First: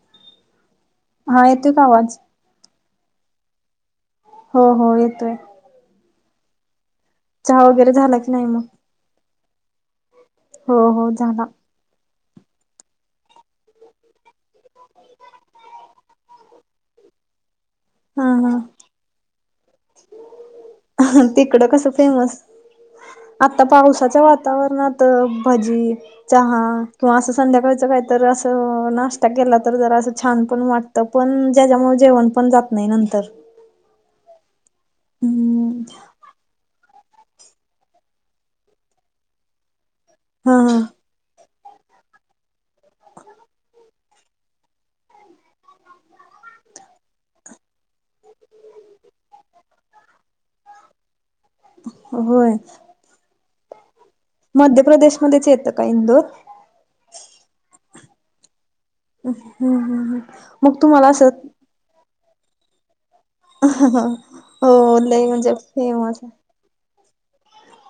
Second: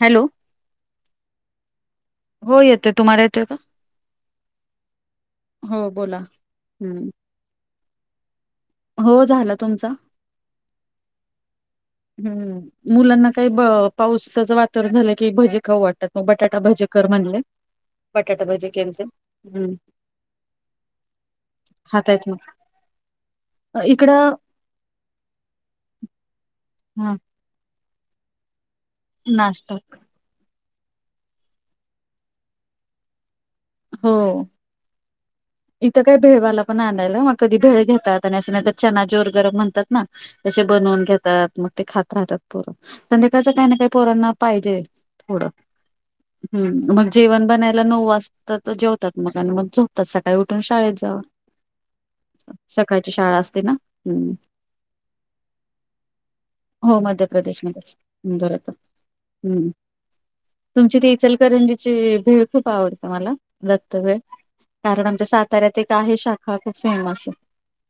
Hello. हा येतोय का आवाज? हो येतोय, तुम्हाला येतोय का? हो हो येतोय. हो बोला, हम्म. चहा वगैरे झाला की नाही मग? हो झाला, तुमचा? हो हो झाला. हम्म, मुलांना काय पावसाचं वातावर झालं की, भजी खाऊ वाटतात. मग बटाटा भजी कर म्हणले, हा बटाटा भजी हा केलतीत. तिकडं कस खातायत फेमस? मग आता पावसाच्या इकडं वात तावरणात भजी, चहा हा किंवा असं संध्याकाळचं काहीतर असं नाश् या केला नाश्ता तर जरा असं छान पण वाटतं, पण ज्याच्यामुळे जेवण पण जात नाही नंतर. हो, हम्म इथं काय भेळ वाला पण आणायला मग कधी भेळ घेतात आणि असं नाही तर चना चोर गरम म्हणतात ना, हा तसे हा बनवून घेतात. मग ते खात राहतात पोरं. संध्याकाळचं काही ना काही पोरांना पाहिजे थोडं. हं मग जेवण बनायला नऊ वाज तात तो जेवतात मग आणि मग झोपतात, सकाळी उठून शाळेत जावा. होय सकाळची शाळा असते ना, हं. मध्य प्रदेशमध्येच येतं का इंदोर? हो मध्य प्रदेश मध्येच इंदोर येतं. [unintelligible] मग तुम्हाला असं ची भेळ खूप आवडते मला दत्त भेळ. हो कारण लय आमच्या म्हणजे साताऱ्यात एक आहे फेमस शा खा खूप फेमस आहे.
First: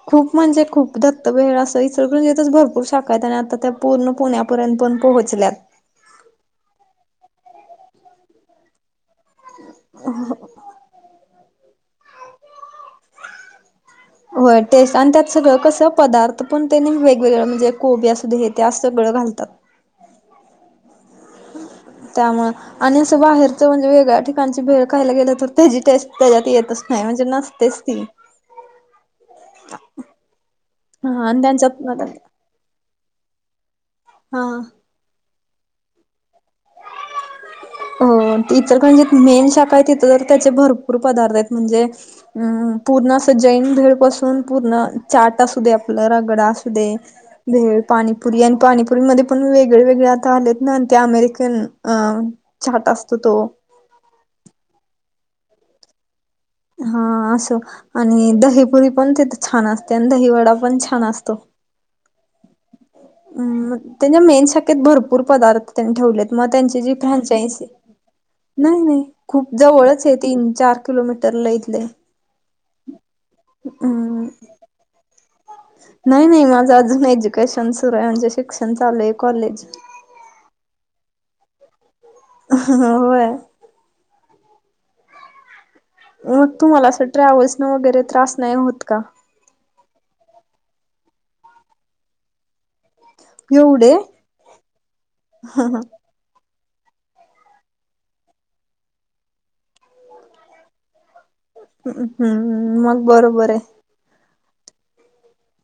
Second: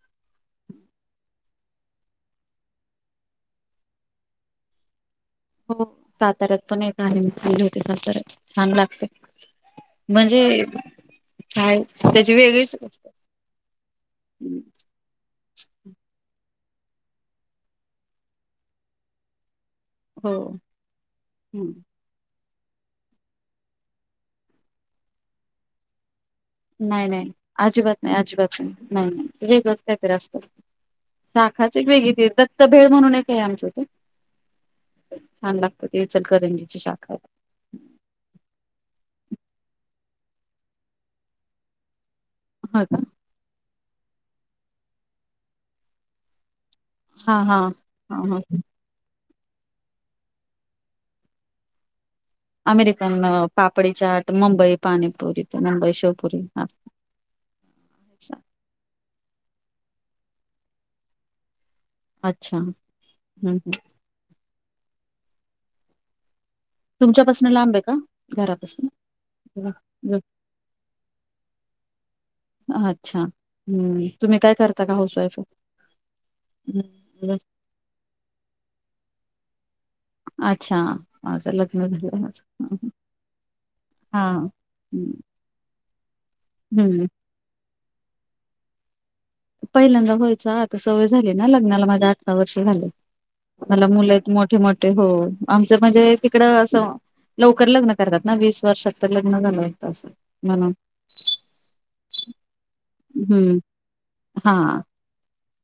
खूप म्हणजे खूप दत्तभेळ अस इचलकरंजीतच भरपूर शाखा आहेत आणि आता त्या पूर्ण पुण्या पर्यंत पण पोहचल्यात. हो साताऱ्यात पण एक आहे मी गेले होते साताऱ्यात, छान लागते. म्हणजे बाहेर त्याची वेगळीच हम्म. होय. तेच आणि त्यात सगळं कसं पदार्थ पण त्यांनी वेगवेगळं म्हणजे कोबी असू दे हे ते असं सगळं घालतात. हो हं. त्यामुळे आणि असं बाहेरच म्हणजे वेगळ्या ठिकाणची भेळ खायला गेलं, तर त्याची टेस्ट त्याच्यात येत नाही नाही अजिबात नाही अजिबात नाही. नाही नाही वेगळच काहीतरी असतं. हा आणि शाखाच त्यांच्यात एक वेगळी ते दत्त भेळ म्हणून एक आहे आमच्या इथं. हां. छान लागते ते इचलकरंजीची शाखा हाय. हो इचलकरंजीत मेन शाखा आहे तिथं तर त्याचे भरपूर पदार्थ आहेत म्हणजे हं हं हो का पूर्ण अस जैन भेळ पासून पूर्ण चाट असू दे, आपलं रगडा असू दे हा हा भेळ, पाणी हा पुरी आणि पाणी पुरी मध्ये पण वेगळे वेगळे आता आलेत ना, ते अमेरिकन अ अमेरिकन पापडी चाट, मुंबई पाणीपुरीचा, मुंबई शेवपुरी हां. हां असं आणि दहीपुरी पण तिथं छान असत्या आणि दही वडा पण छान असतो. अच्छा हम्म म त्यांच्या मेन शाखेत भरपूर पदार्थ त्यांनी ठेवलेत. मग त्यांची जी तुमच्यापासन फ्रेनचाइज लांब आहे का नाही घरापासन? नाही खूप जवळच आहे तीन चार किलोमीटरला इथले. हा अच्छा हम्म अं तुम्ही काय करता का हाऊस वाईफ आहे? नाही नाही माझा अजून एज्युकेशन सुरू आहे म्हणजे शिक्षण चालू आहे कॉलेज. अच्छा माझं लग्न झालेला आहे असं होय हा हा हा हम्म. मग तुम्हाला असं ट्रॅव्हल्स न वगैरे त्रास नाही होत का? पहिल्यांदा होयचा आता सवय झाली ना लग्नाला माझ्या आ ठवा वर्ष झाले मला एवढे मुलं आहेत मोठे मोठे हो आमच म्हणजे तिकडं असं लवकर लग्न करतात ना वीस वर्षात तर लग्न झालं होतं असं म्हणून. हम्म हम्म मग बरोबर आहे हम्म हां.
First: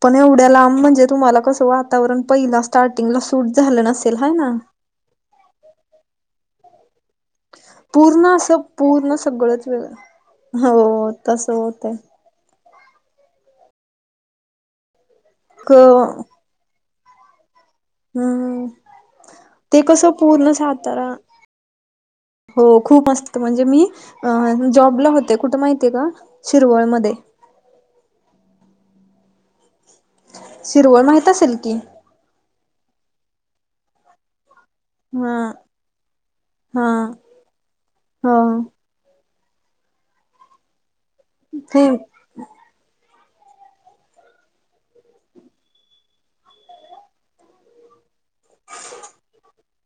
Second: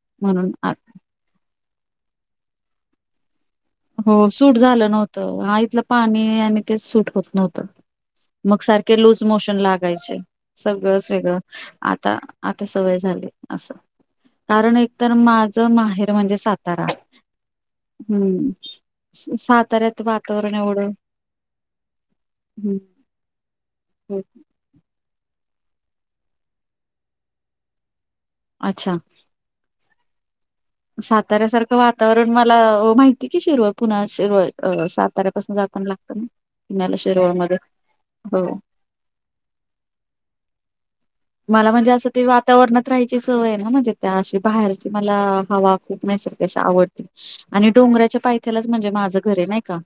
पण एवढ्या लांब म्हणजे तुम्हाला कसं वातावरण पहिला स्टार्टिंगला सूट झालं नसेल हाय ना. तर हा इथलं पाणी आणि ते सुट होत नव्हतं. पूर्ण मग असं सारखे पूर्ण लूज मोशन सगळंच वेगळं लागायचे सगळंच हो वेगळं तसं होतय आता आता सवय झाली असं कारण एकतर क माझं माहेर म्हणजे सातारा. हम्म स- ते साताऱ्यात कसं पूर्ण वातावरण एवढं सातारा हो हम्म, खूप मस्त म्हणजे मी हो. अ जॉबला होते कुठे माहि ते का शिरवळमध्ये. अच्छा शिरवळ माहित असेल साताऱ्यासारखं की वातावरण मला माहिती की शिरवळ पुन्हा शिरवळ अ हा साताऱ्यापासून जाताना लागतं ना हा न्याला शिरवळमध्ये हो. मला म्हणजे असं ते वात तावरणात राहायची सवय आहे ना म्हणजे त्या अशी बाहेरची मला हवा खूप नैसरगिक अशी आवडती. आणि डोंगराच्या पायथ्यालाच म्हणजे माझं घर आहे नाही का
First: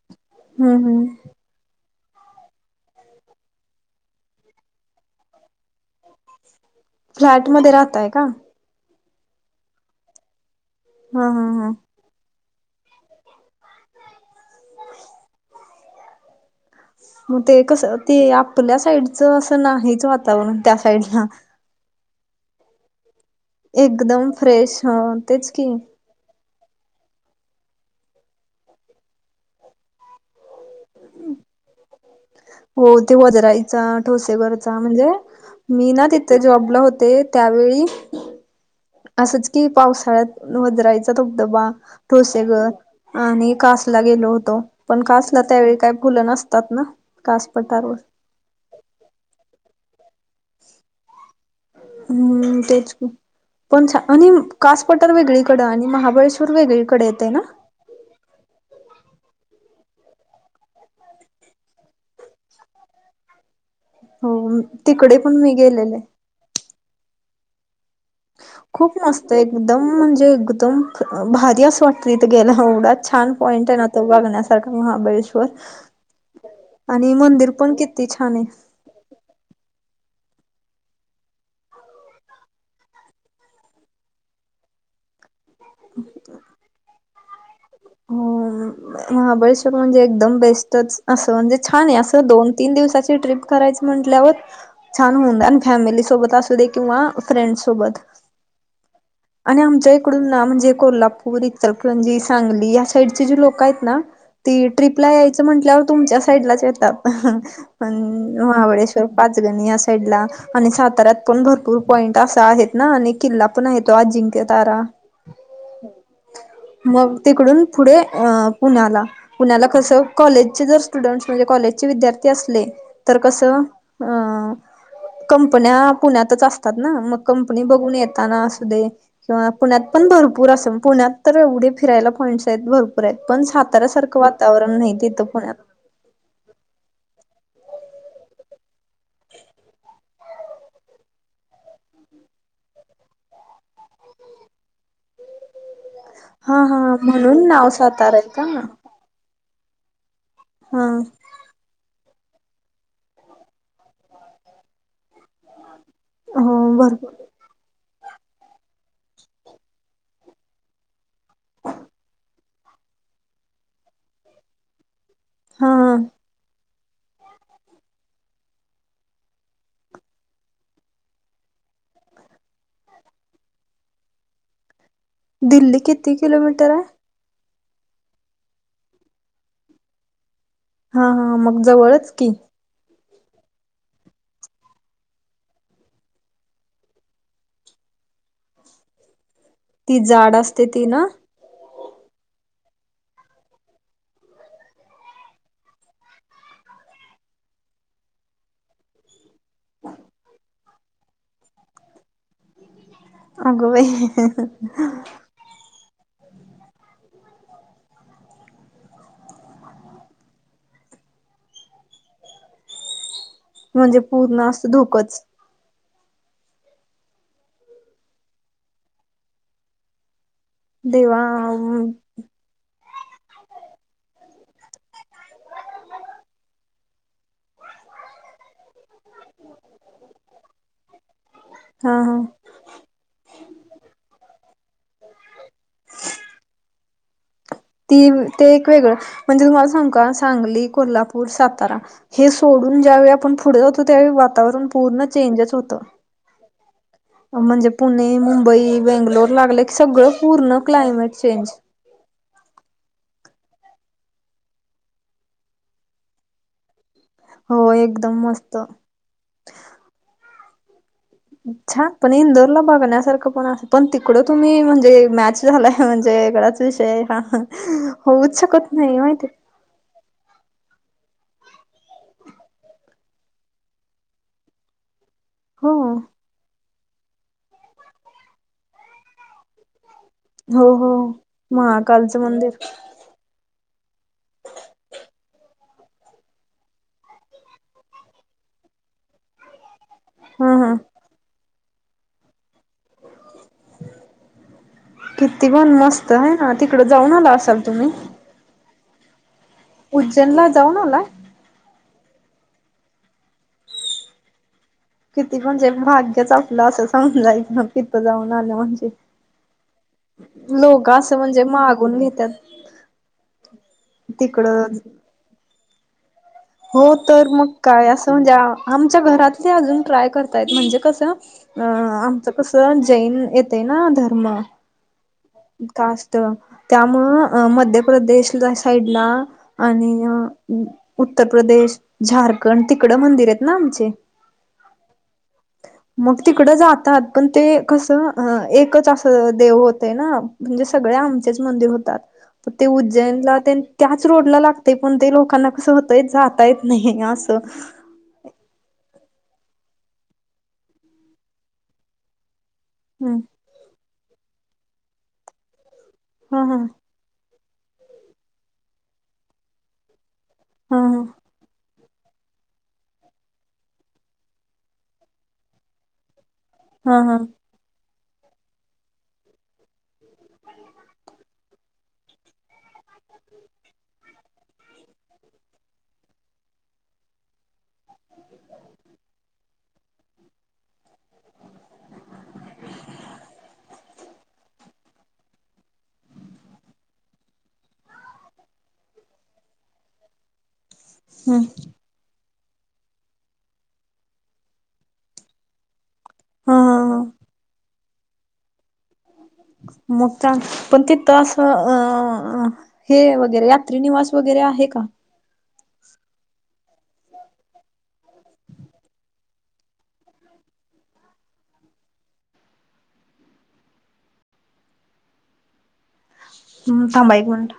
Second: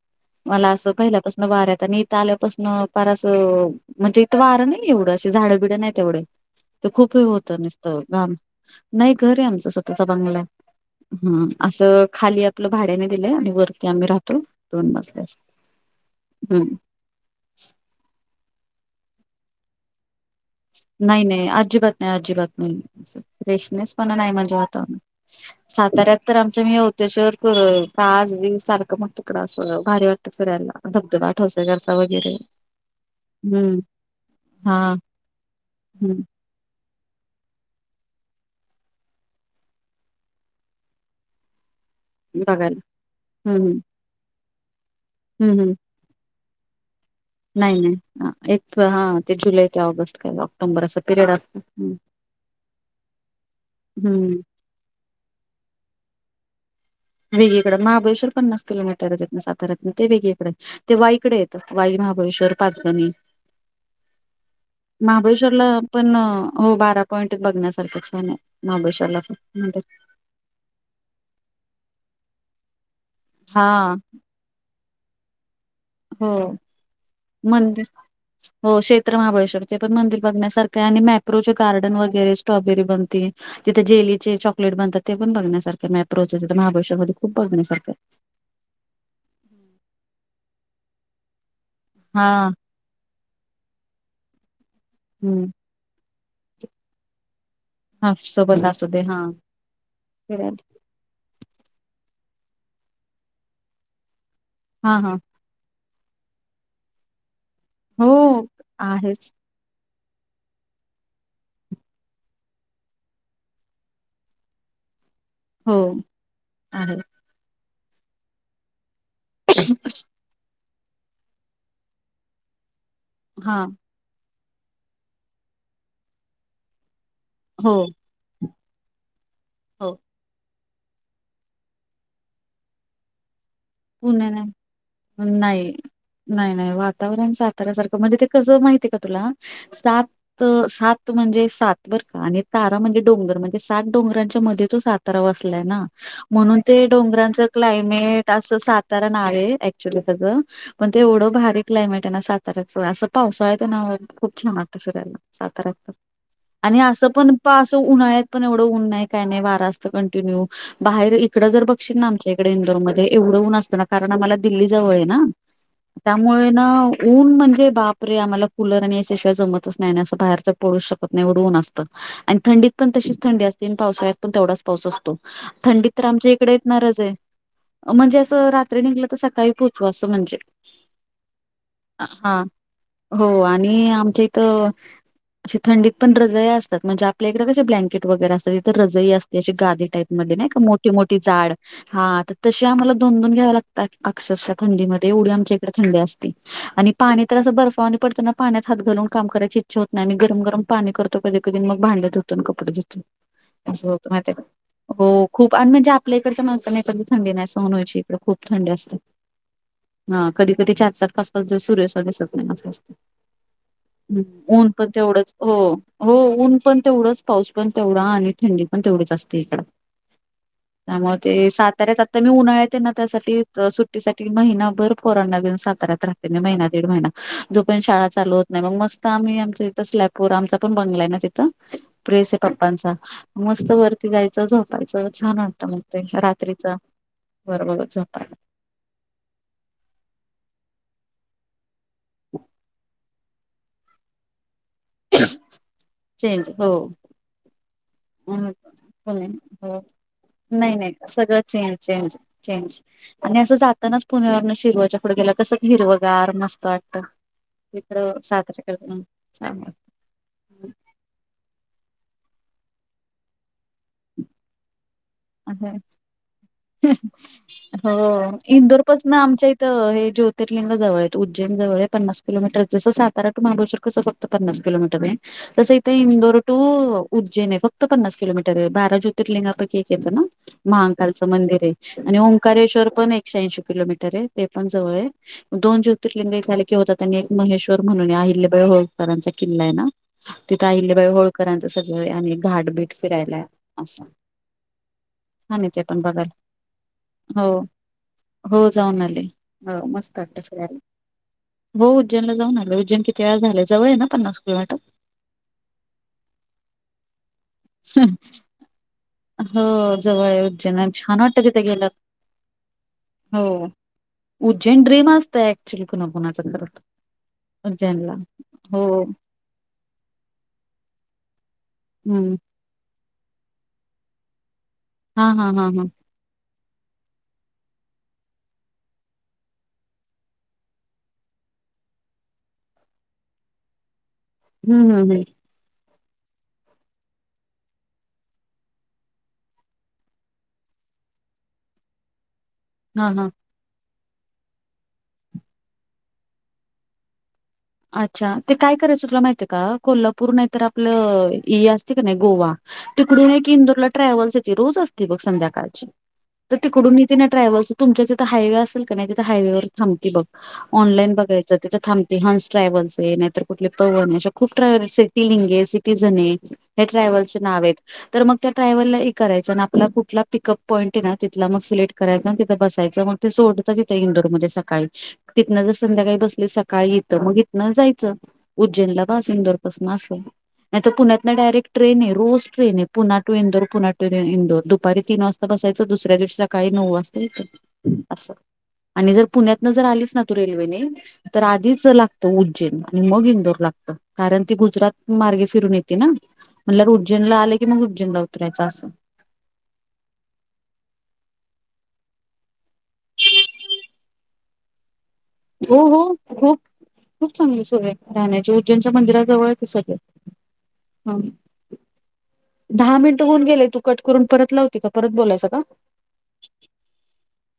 मला हम्म असं हम्म पहिल्यापास न वाऱ्यात आणि इथं आल्यापासून फार असं म्हणजे इथं वारं नाही एवढं असे झाडं बिडं नाही तेवढे [unintelligible] तर ही खूप फ्लॅट होतं मध्ये निसतं राहताय का घाम. नाही घर आहे आमचा स्वतःचा बंगला हा हा हां हा असं खालीय तला भाड्याने दिलंय आणि वरती आम्ही राहतो दोन मजलेस हम्म. म ते कसं ते आपल्या साईडच असं नाही जा नाही नाही आजी बात नाही आजी बात नाही. स फ्रेशनेस पण एकदम नाही म्हणजे फ्रेश आता ह तेच की साताऱ्यात तर आमच मीय होतोय सर करं काजबिंग सारखं मग तकडं अस भारी वाटतं फिरायला धबधबाट ठोसा घरचा वगेर हो ते वजरायचा ठोसेवरचा हा म्हणजे मी ना हम्म तिथे जॉबला होते त्यावेळी असच कि पावसाळ्यात वजरायचा धबधबा ठोसेगर बघायला आणि हम्म हम्म कासला गेलो होतो पण कासला हम्म हम्म त्यावेळी काय खुलं नसतात ना. कास नाही नाही पठारवर हा एक हा ते जुलै का ऑगस्ट काय ऑक्टोंबर असं पिरियड अस हम्म तेच की पण छा हम्म आणिम कास पटार वेगळीकडें आणि महाबळेश्वर वेगळीकडेत. वेगळीकडे महाबळेश्वर पन्नास किलोमीटरज येतनं सातऱ्यातनं ते वेगळीकडें. ते वाईकडे येतं वाई महाबळेश्वर, पाचगणी हो तिकडे पण मी महाबळेश्वरला गेलेले. पण हो बारा पॉइंट बघण्यासारख्याच खूप मस्त आहे एकदम म्हणजे एकदम भारी असं वाटतं इथं गेला एवढाच छान हा पॉईंट आहे ना तो बघण्यास सारखं महाबळेश्वर हो आणि मंदिर पण किती छान आहे. तर महाबळेश्वरचे पण मंदिर बघण्यासारखं आहे आणि मॅप्रोचे गार्डन वगैरे स्ट्रॉबेरी बनती तिथे जेलीचे चॉकलेट बनतात ते पण बघण्यासारखे मॅप्रोचच महाबळेश्वर मध्ये खूप बघण्यासारखं आहे. हो महाबळेश्वर म्हणजे एकदम बेस्टच असं म्हणजे छान आहे असं हा दोन-तीन दिवसाची ट्रिप करायचा म्हटल्यावर छान होऊन देन हम्म आणि फॅमिली सोबत असू दे किंवा फ्रेंड सोबत हा सोबत असू दे हा आणि आमच्या इकडून ना फिरायला म्हणजे कोल्हा पूर इचलकरंजी, सांगली या साईड जे लोक आहेत ना ती हा ट्ररीपला हा याय चा म्हटल्यावर तुमच्या साईडलाच येतात पण हो महाबळेवर आहेच पाचग नी या साईडला. आणि साताऱ्यात पण भरपूर पॉइंट असा आहेत ना आणि किल्ला पण आहे तो अजिंक्य तारा. हो आहे मग तिकडून पुढे अ पुण्याला. पुण्याला कसं कॉलेजचे जर स्टुडंट्स म्हणजे कॉलेजचे विद्यार्थी असले तर हा कसं अ कंपन्या पुण्यातच असतात ना मग कंपनी हो बघून येत ताना असूदे किंवा पुण्यात हो पण भरपूर असं पुण्यात तर एवढे फिरायला पॉइंट्स आहेत भरपूर आहेत पण साताऱ्यासारखं वातावरण नाही तिथं पुण्यात. नाही नाही नाही वातावरण साताऱ्यासारखं म्हणजे ते कसं माहिती आहे का तुला सात सात म्हणजे सात बरं का आणि तारा म्हणजे डोंगर म्हणे ते सात डोंगरांच्या मध्ये तो सातारा बसलाय ना म्हणून हा हा ते डोंगरांच म्हणून नाव सातारा आहे क्लायमेट का अस तारा नाव आहे ऍक्च्युली सगळं हा पण ते एवढं भारी क्लायमेट आहे ना साताऱ्याचं असं पावसळ्यात ना खूप छान वाटतं फिरायला साताऱ्याचा. हो आणि असं भरपूर पण पा असं उन्हाळ्यात पण ऊन नाही काय नाही वारा असतं कंटिन्यू. बाहेर इकडं जर बघशील ना आमच्या इकडे इंदोरमध्ये एवढं ऊन असतं ना कारण आम्हाला दिल्ली जवळ आहे ना हा हा त्यामुळे ना ऊन म्हणजे बाप रे आम्हाला कुलर आणि ए सी शिवाय जमतच नाही असं बाहेरच पडू शकत नाही एवढं ऊन असतं. आणि थंडीत पण तशीच थंडी असते आणि पावसाळ्यात पण तेवढच पाऊस असतो दिल्ली थंडीत तर किती आमच्या इकडे किलोमीटर येतणारज आहे. म्हणजे असं रात्री निघलं तर सकाळी पोहोचु असं म्हणजे हा हा मग अ जवळच की हा. हो आणि आमच्या इथं अशी थंडीत पण राजाय असतात म्हणजे आपल्याकडे ब्लँकेट वगैरे असतं तिथं रजय अस त्याची गादी ती टाईप मध्ये जाड नाही का असते ती मोठी ना मोठी जाड हा त तशी आम्हाला दोन दोन घ्याव लागतात अक्षरशः थंडीमध्ये एवढी आमच्या इकडे थंडी असती आणि पाणी तर असं बर्फानी पडतो ना पाण्यात हात घालून काम कराय ची इच्छा होत नाही आणि गरम गरम पाणी करतो कधी कधी मग भांडे धुतो अन कपडे धुतो. अगं असं होतं माहितीये का बाई हो खूप आणि म्हणजे आपल्या इकडच्या माणसाने कधी थंडी नाही सहन होयची इकडे खूप थंडी असते. हा कधी कधी चार चार, पाच -पाच जर सूर्यशवागेसच नाही असं आहेस. म्हणजे पूर्ण हम्म ऊन असं पण धोकंच तेवढंच हो हो ऊन पण तेवढाच, पाऊस पण तेवढा आणि थंडी पण तेवढीच असते इकडं. [inaudible] त्यामुळे ते सात आता मी उन्हाळ्यात आहे ना त्यासाठी तर सुट्टीसाठी महिनाभर फोरन नवीन सातऱ्या राहत. तिने महिना दीड महिना जो पण शाळा चालु होत नाही मग मस्त आम्ही आमच इथं स्लेयपूर आमचा पण बंगला आहे ना तिथं हा हा प्रिस सेप पप्पांचा मस्त वरती जायचं झोपायचं छान वाटतं मग ते असं रा त्रीचं ती ते एक वेगळं म्हणजे तुम्हाला सांग का सांगली, कोल्हापूर, सातारा हे सोडून ज्यावेळी आपण पुढे जातो त्यावेळी वातावरण पूर्ण चेंजच होतं. चेंज हो. म्हणजे पुणे, मुंबई, पुणे बेंगलोर लागलं की हो सगळं पूर्ण नाही नाही क्लायमेट सगळं चेंज चेंज चेंज आणि असं जातानाच पुण्यावरनं शिरवाच्या पुढे गेल्या कसं क हिरवगार मस्त वाट हो इथं एकदम मस्त इकडं [unintelligible] ना चांगलं. छान पण इंदोरला बघण्यासारखं पण असं पण तिकडं तुम्ही म्हणजे मॅच झाला आहे म्हणजे गडाचा विषय आहे हा होऊच शकत नाही माहिती तर हे ज्योतिर्लिंग जवळ आहेत उज्जैनजवळ पन्नास किलोमीटर जसं सातारा टू महाबळेश्वर कसं फक् त पन्नास किलोमीटर आहे. हो तसं इथे इंदोर टू उज्जैन आहे फक्त पन्नास किलोमीटर आहे बारा ज्योतिर्लिंगापैकी एक चेत ना हो हो महकालचं मंदिर आहे आणि महाकालचं मंदिर ओंकारेश्वर पण एक शेऐंशी किलोमीटर आहे ते पण जवळ आहे. दोन ज्योतर्लिंगई झाले की होतात त्यांनी एक महेश्वर म्हणून आहे अहिल्यबाई होळकरांचा किल्ला आहे ना. हा तिथं हा अहिल्या बाई होळकरांचं सगळं आणि घाट बीट फिरायला आहे असं. किती छान आहे पण ते मस्त आहे बघायला ना तिकडं जाऊन आला हो असाल तुम्ही? हो जाऊन आले. हो मस्त उज्जैन वाटत ला जाऊन फिरायला. आला? हो उज्जनला जाऊन आले उज्जन कितीे वेळा झालय जवळ आहे पन्नास किलोमीटर. किती म्हणजे भाग्यच आपलं असं समजायच ना तिथं जाऊन आलं म्हणजे. हो जवळ आहे उज्जैन आणि लोगा असं छान म्हणजे वाटतं तिथे गेल्यावर मागून न्हेत्यात. हो उज्जन ट्रिप नसतय एक्च्युली कुणाकणाचा खरत हो तर उज्जैनला हो. ते अजून ट्राय करताय म्हणजे कसं अ आमच हम्म. कसं त्यन जैन येते ना धर्म हा हा हा हा कास्ट त्यामुळं अ मध्य प्रदेशला साईडला आणि अ उ उत्तर प्रदेश, झारखंड तिकडं मंदिर आहेत ना आमचे. हम्म हम्म हम्म. मग तिकडं जातात पण ते कसं ह एकच असं देव होतोय ना म्हणजे सगळे आमचेच मंदिर होतात पण ते हा हा. उज्जैनला तेन त्याच रोडला लागते पण ते लोकांना कसं होतय जाता येत नाही असं. अच्छा ते काय करायचं तुला माहित आहे का कोल्हापूर नाहीतर आपलं इ असते का नाही गोवा हम्म तिकडून एक इंदूरला ट्रॅव्हल्स येते रोज असते बघ संध्याकाळची हा तर हा तिकडून इ थे ना ट्रॅव्हल्स आहे तुमच्या तिथं हायवे असेल का नाही तिथं हायवेवर थांबती बघ हा हा ऑनलाईन बघाय तर तिथे थांबते हंस ट्रॅव्हल्स आहे नाहीतर कुठले पवन आहे अशे खूप ट्रॅव सिटी लिंग आहे सिटीझन आहे हे हा हा ट्रॅव्हल चे नाव आहेत तर मग त्या ट्रॅव्हलला हे करायचं ना आपला कुठला पिकअप पॉईंट आहे ना ति थला मग सिलेक्ट करायचं आणि तिथं बसायचं मग ते सोडतं इंडो र मध्ये सकाळी तिथनं जर संध्याकाळी बसले सकाळीे तग मग ना जायचं उज्जैनला पासूनंदरपासून असल. नाही तर पुण्यातना डायरेकट्र आहे रोज ट्रेन आहे पूणा टू इंदोर पुणा टू इंदोर दुपारी तीन वाज ता बसायचं दुसऱ्या दिवशी सकाळी नऊ वाजता येतं असं. आणि जर पुण्यातनं जर आलीच ना तू रेल्वेने हम्म तर आधीच लागतो उज्जैन आणि मग इंदोर लागतं कारण ती गुजरात मार्गे फिरून ये ते ना हा हा म्हणलर हा उज्जैनला आले की मग उज्जैनला उतरायचं असं. मग चांग पण तिथं असं अ हे वगैरे यात्रीनिवास वगैरे आहे का? हो हो खूप खूप चांगली सोय आहे राहण्याचे उज्जैनच्या मंदिराजवळच आहे ते सगळे. हम दहा मिनिट होऊन गेलेय तू कट करून परत लावते का परत बोलायचं का? म थांबा एक मिनिट.